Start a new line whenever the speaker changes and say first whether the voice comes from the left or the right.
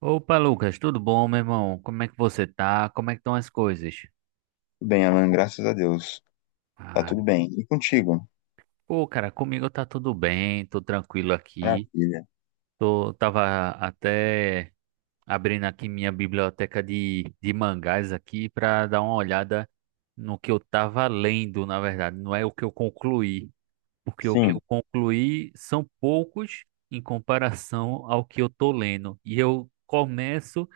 right: Opa, Lucas, tudo bom, meu irmão? Como é que você tá? Como é que estão as coisas?
left: Bem, Alan, graças a Deus. Tá
right: Ah,
left: tudo bem. E contigo?
right: pô, cara, comigo tá tudo bem, tô tranquilo aqui.
left: Maravilha.
right: Tava até abrindo aqui minha biblioteca de mangás aqui pra dar uma olhada no que eu tava lendo, na verdade. Não é o que eu concluí, porque o que eu
left: Sim.
right: concluí são poucos em comparação ao que eu tô lendo. E eu começo,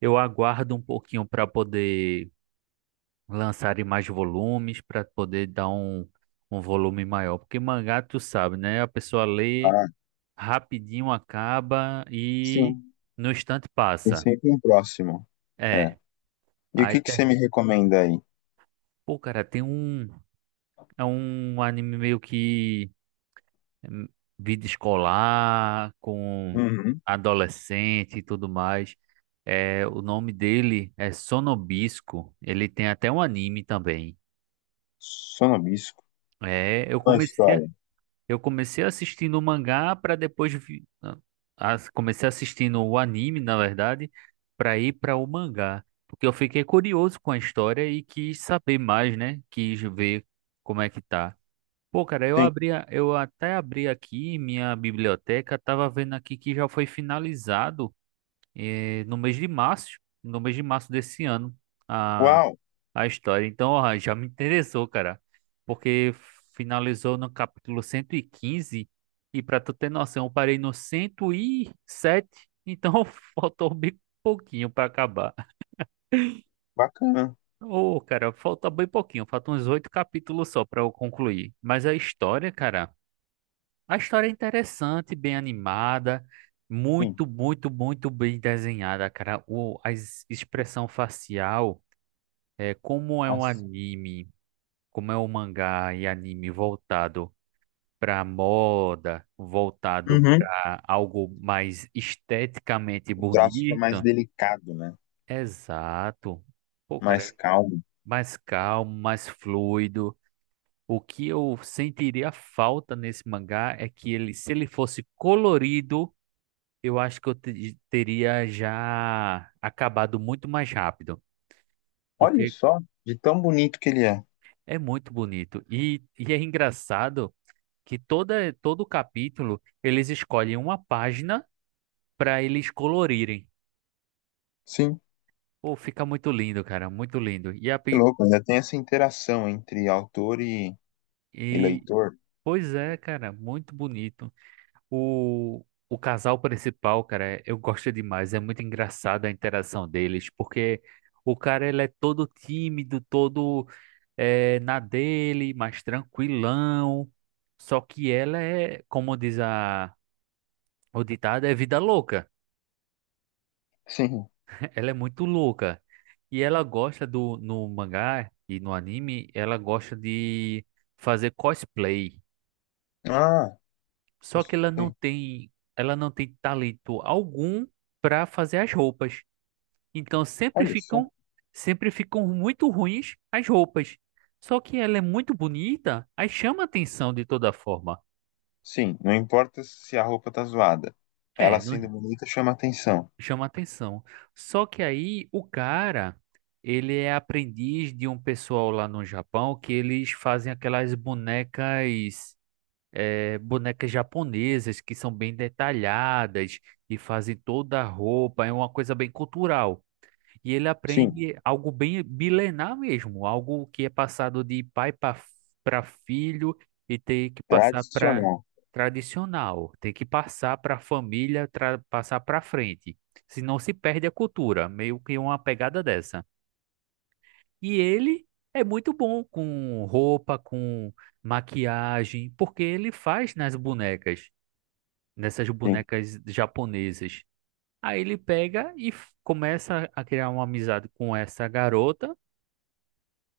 right: eu aguardo um pouquinho pra poder lançarem mais volumes para poder dar um volume maior. Porque mangá, tu sabe, né? A pessoa lê,
left: Ah,
right: rapidinho acaba e
left: sim.
right: no instante
left: Tem
right: passa.
left: sempre um próximo. É.
right: É.
left: E o
right: Aí
left: que que você
right: tem.
left: me recomenda aí?
right: Pô, cara, tem um. É um anime meio que hum, vida escolar, com
left: Uhum.
right: adolescente e tudo mais. É, o nome dele é Sonobisco. Ele tem até um anime também.
left: Sonobisco.
right: É, eu
left: Qual a
right: comecei.
left: história?
right: Eu comecei assistindo o mangá para depois não, comecei assistindo o anime, na verdade, para ir para o mangá, porque eu fiquei curioso com a história e quis saber mais, né? Quis ver como é que tá. Pô, cara,
left: Sim.
right: eu até abri aqui minha biblioteca, tava vendo aqui que já foi finalizado eh, no mês de março, no mês de março desse ano,
left: Uau,
right: a história. Então, ó, já me interessou, cara, porque finalizou no capítulo 115, e pra tu ter noção, eu parei no 107, então faltou bem pouquinho pra acabar.
left: bacana.
right: Ô, cara, falta bem pouquinho, faltam uns oito capítulos só pra eu concluir. Mas a história, cara, a história é interessante, bem animada,
left: Sim.
right: muito, muito, muito bem desenhada, cara. Expressão facial, é, como é um
left: Nossa.
right: anime, como é o mangá e anime voltado para moda, voltado
left: Uhum.
right: para algo mais esteticamente
left: O traço é mais
right: bonito,
left: delicado, né?
right: exato. Pô, cara,
left: Mais
right: é
left: calmo.
right: mais calmo, mais fluido. O que eu sentiria falta nesse mangá é que se ele fosse colorido, eu acho que eu teria já acabado muito mais rápido,
left: Olha
right: porque
left: só, de tão bonito que ele é.
right: é muito bonito. E é engraçado. Que todo capítulo eles escolhem uma página para eles colorirem.
left: Sim,
right: Pô, fica muito lindo, cara, muito lindo. E, a,
left: que
right: pi-
left: louco. Ainda tem essa interação entre autor e
right: e
left: leitor.
right: pois é, cara, muito bonito. O casal principal, cara, eu gosto demais. É muito engraçada a interação deles, porque o cara, ele é todo tímido, todo na dele, mais tranquilão. Só que ela é, como diz o ditado, é vida louca.
left: Sim.
right: Ela é muito louca. E ela gosta no mangá e no anime, ela gosta de fazer cosplay.
left: Ah,
right: Só que ela não
left: gostei.
right: tem, ela não tem talento algum para fazer as roupas. Então sempre
left: Olha só.
right: ficam, sempre ficam muito ruins as roupas. Só que ela é muito bonita, aí chama a atenção de toda forma.
left: Sim, não importa se a roupa tá zoada. Ela
right: É, não,
left: sendo bonita chama atenção.
right: chama atenção. Só que aí o cara, ele é aprendiz de um pessoal lá no Japão, que eles fazem aquelas bonecas, bonecas japonesas que são bem detalhadas e fazem toda a roupa, é uma coisa bem cultural. E ele
left: Sim,
right: aprende algo bem milenar mesmo, algo que é passado de pai para filho e tem que passar para
left: tradicional.
right: tradicional, tem que passar para a família, passar para frente. Senão se perde a cultura, meio que uma pegada dessa. E ele é muito bom com roupa, com maquiagem, porque ele faz nas bonecas, nessas
left: Sim.
right: bonecas japonesas. Aí ele pega e começa a criar uma amizade com essa garota.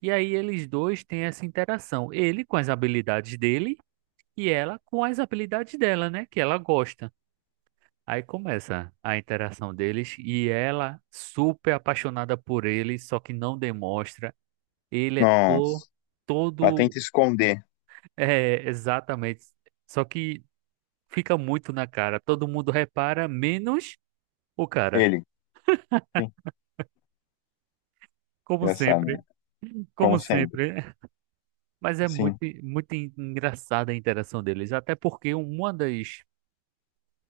right: E aí eles dois têm essa interação. Ele com as habilidades dele e ela com as habilidades dela, né? Que ela gosta. Aí começa a interação deles e ela super apaixonada por ele, só que não demonstra. Ele é
left: Nossa. Ela
right: todo.
left: tenta esconder
right: É, exatamente. Só que fica muito na cara. Todo mundo repara, menos o cara.
left: ele. Sim,
right: Como
left: engraçado, né?
right: sempre, como
left: Como sempre.
right: sempre. Mas é muito,
left: Sim.
right: muito engraçada a interação deles. Até porque uma das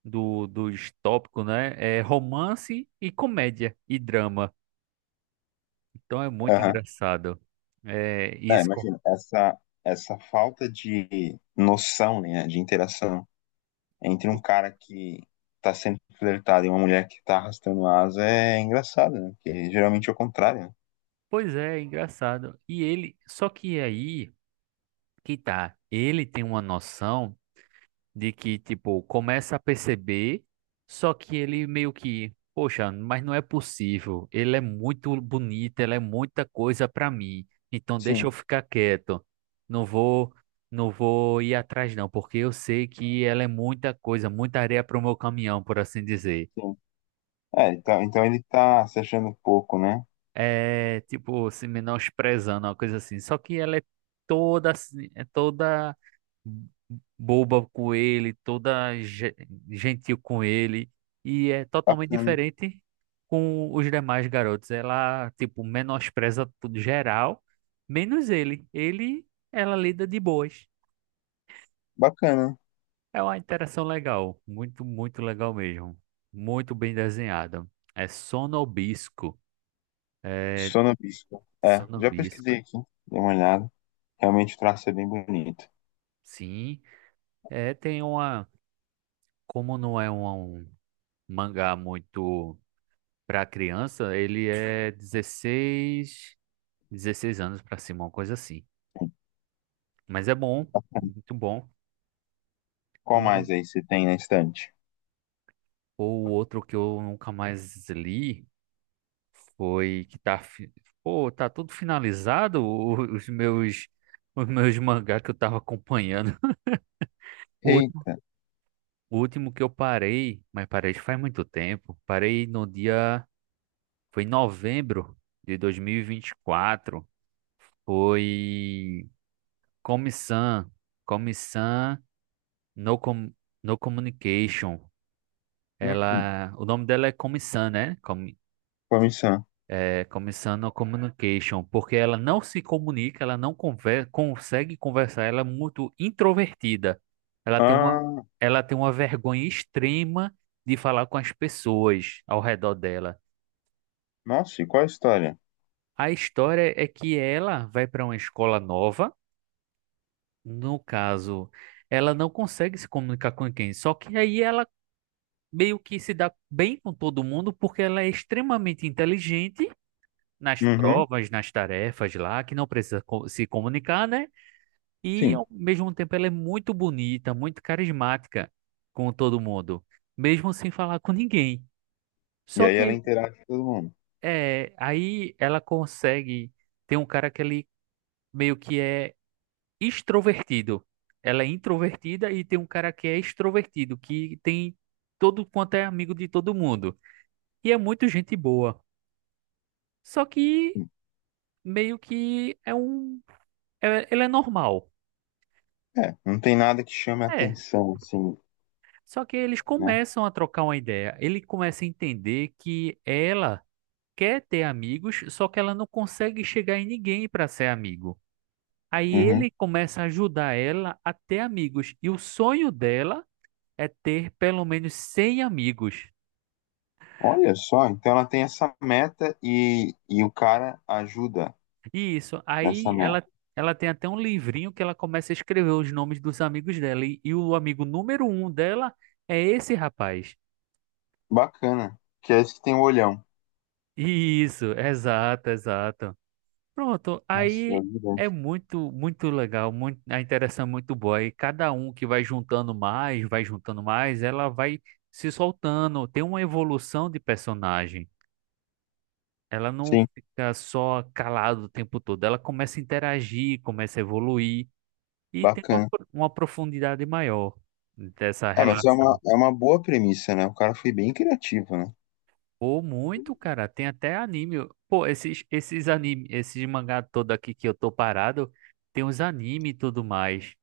right: do, dos tópicos, né? É romance e comédia e drama. Então é muito
left: Aham.
right: engraçado. É
left: É,
right: isso.
left: imagina, essa falta de noção, né, de interação entre um cara que tá sendo flertado e uma mulher que tá arrastando asa é engraçado, né? Porque geralmente é o contrário, né?
right: Pois é, é engraçado. E ele, só que aí que tá, ele tem uma noção de que, tipo, começa a perceber, só que ele meio que, poxa, mas não é possível. Ele é muito bonito, ela é muita coisa pra mim. Então deixa eu
left: Sim,
right: ficar quieto. Não vou, não vou ir atrás não, porque eu sei que ela é muita coisa, muita areia pro meu caminhão, por assim dizer.
left: sim. É, então ele tá se achando pouco, né?
right: É, tipo, se menosprezando, uma coisa assim. Só que ela é toda, assim, é toda boba com ele, toda gentil com ele, e é totalmente
left: Bacana.
right: diferente com os demais garotos. Ela, tipo, menospreza tudo geral, menos ele. Ele, ela lida de boas.
left: Bacana.
right: É uma interação legal, muito, muito legal mesmo. Muito bem desenhada. É Sonobisco. É
left: Sono Bispo. É, já
right: Sonobisco.
left: pesquisei aqui, dei uma olhada. Realmente o traço é bem bonito.
right: Sim, é, tem uma, como não é um mangá muito para criança, ele é 16 anos para cima, uma coisa assim. Mas é bom, muito bom.
left: Qual mais
right: Um
left: aí você tem na estante?
right: ou outro que eu nunca mais li foi que tá, pô, tá tudo finalizado, os meus mangá que eu tava acompanhando. O último,
left: Eita.
right: o último que eu parei, mas parei faz muito tempo. Parei no dia, foi em novembro de dois mil e vinte e quatro. Foi Comissão, Comissão No, Com no Communication.
left: Hum,
right: Ela, o nome dela é Commissan, né?
left: comissão.
right: Commissan no Communication, porque ela não se comunica, ela não consegue conversar, ela é muito introvertida. Ela tem uma,
left: Ah,
right: ela tem uma vergonha extrema de falar com as pessoas ao redor dela.
left: nossa, e qual a história?
right: A história é que ela vai para uma escola nova, no caso, ela não consegue se comunicar com ninguém, só que aí ela meio que se dá bem com todo mundo, porque ela é extremamente inteligente nas
left: Uhum,
right: provas, nas tarefas lá, que não precisa se comunicar, né? E
left: sim.
right: ao mesmo tempo ela é muito bonita, muito carismática com todo mundo, mesmo sem falar com ninguém.
left: E
right: Só
left: aí
right: que
left: ela
right: aí,
left: interage com todo mundo.
right: é, aí ela consegue ter um cara que ele meio que é extrovertido. Ela é introvertida e tem um cara que é extrovertido, que tem todo quanto é amigo de todo mundo. E é muito gente boa. Só que meio que é um. Ele é normal.
left: É, não tem nada que chame a
right: É.
left: atenção, assim,
right: Só que eles
left: né?
right: começam a trocar uma ideia. Ele começa a entender que ela quer ter amigos, só que ela não consegue chegar em ninguém para ser amigo. Aí
left: Uhum.
right: ele começa a ajudar ela a ter amigos. E o sonho dela é ter pelo menos 100 amigos.
left: Olha só, então ela tem essa meta e o cara ajuda
right: E isso.
left: nessa
right: Aí
left: meta.
right: ela tem até um livrinho que ela começa a escrever os nomes dos amigos dela. E o amigo número um dela é esse rapaz.
left: Bacana. Que é esse que tem o olhão.
right: Isso, exato, exato. Pronto,
left: Nossa,
right: aí
left: ajuda.
right: é muito, muito legal, muito, a interação é muito boa. E cada um que vai juntando mais, ela vai se soltando. Tem uma evolução de personagem. Ela não
left: Sim,
right: fica só calada o tempo todo. Ela começa a interagir, começa a evoluir e tem
left: bacana.
right: uma profundidade maior dessa
left: É, mas
right: relação.
left: é uma boa premissa, né? O cara foi bem criativo, né?
right: Pô, muito, cara. Tem até anime. Pô, esses anime, esses mangá todo aqui que eu tô parado, tem os anime e tudo mais.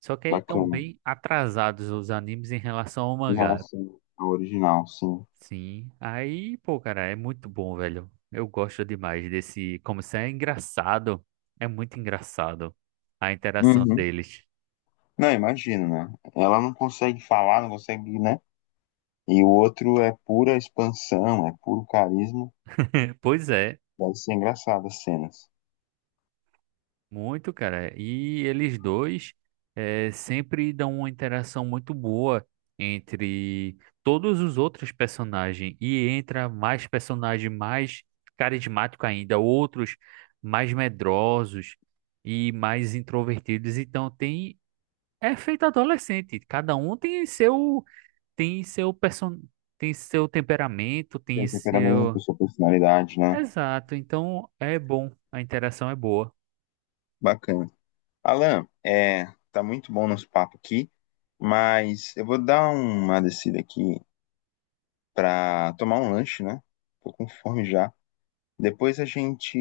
right: Só que aí estão
left: Bacana.
right: bem atrasados os animes em relação ao
left: Em
right: mangá.
left: relação ao original, sim.
right: Sim. Aí, pô, cara, é muito bom, velho. Eu gosto demais desse. Como isso é engraçado. É muito engraçado a interação
left: Uhum.
right: deles.
left: Não, imagino, né? Ela não consegue falar, não consegue, né? E o outro é pura expansão, é puro carisma.
right: Pois é.
left: Deve ser engraçado as cenas.
right: Muito, cara. E eles dois sempre dão uma interação muito boa entre todos os outros personagens. E entra mais personagem mais carismático ainda, outros mais medrosos e mais introvertidos. Então tem é feito adolescente. Cada um tem seu person... tem seu temperamento, tem
left: Tem temperamento,
right: seu.
left: sua personalidade, né?
right: Exato. Então é bom. A interação é boa.
left: Bacana. Alan, é, tá muito bom nosso papo aqui, mas eu vou dar uma descida aqui pra tomar um lanche, né? Tô com fome já. Depois a gente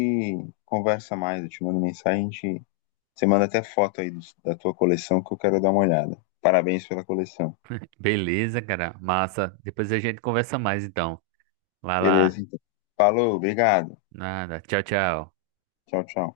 left: conversa mais, eu te mando mensagem, a gente... você manda até foto aí da tua coleção que eu quero dar uma olhada. Parabéns pela coleção.
right: Beleza, cara. Massa. Depois a gente conversa mais, então. Vai lá.
left: Beleza, então. Falou, obrigado.
right: Nada. Tchau, tchau.
left: Tchau, tchau.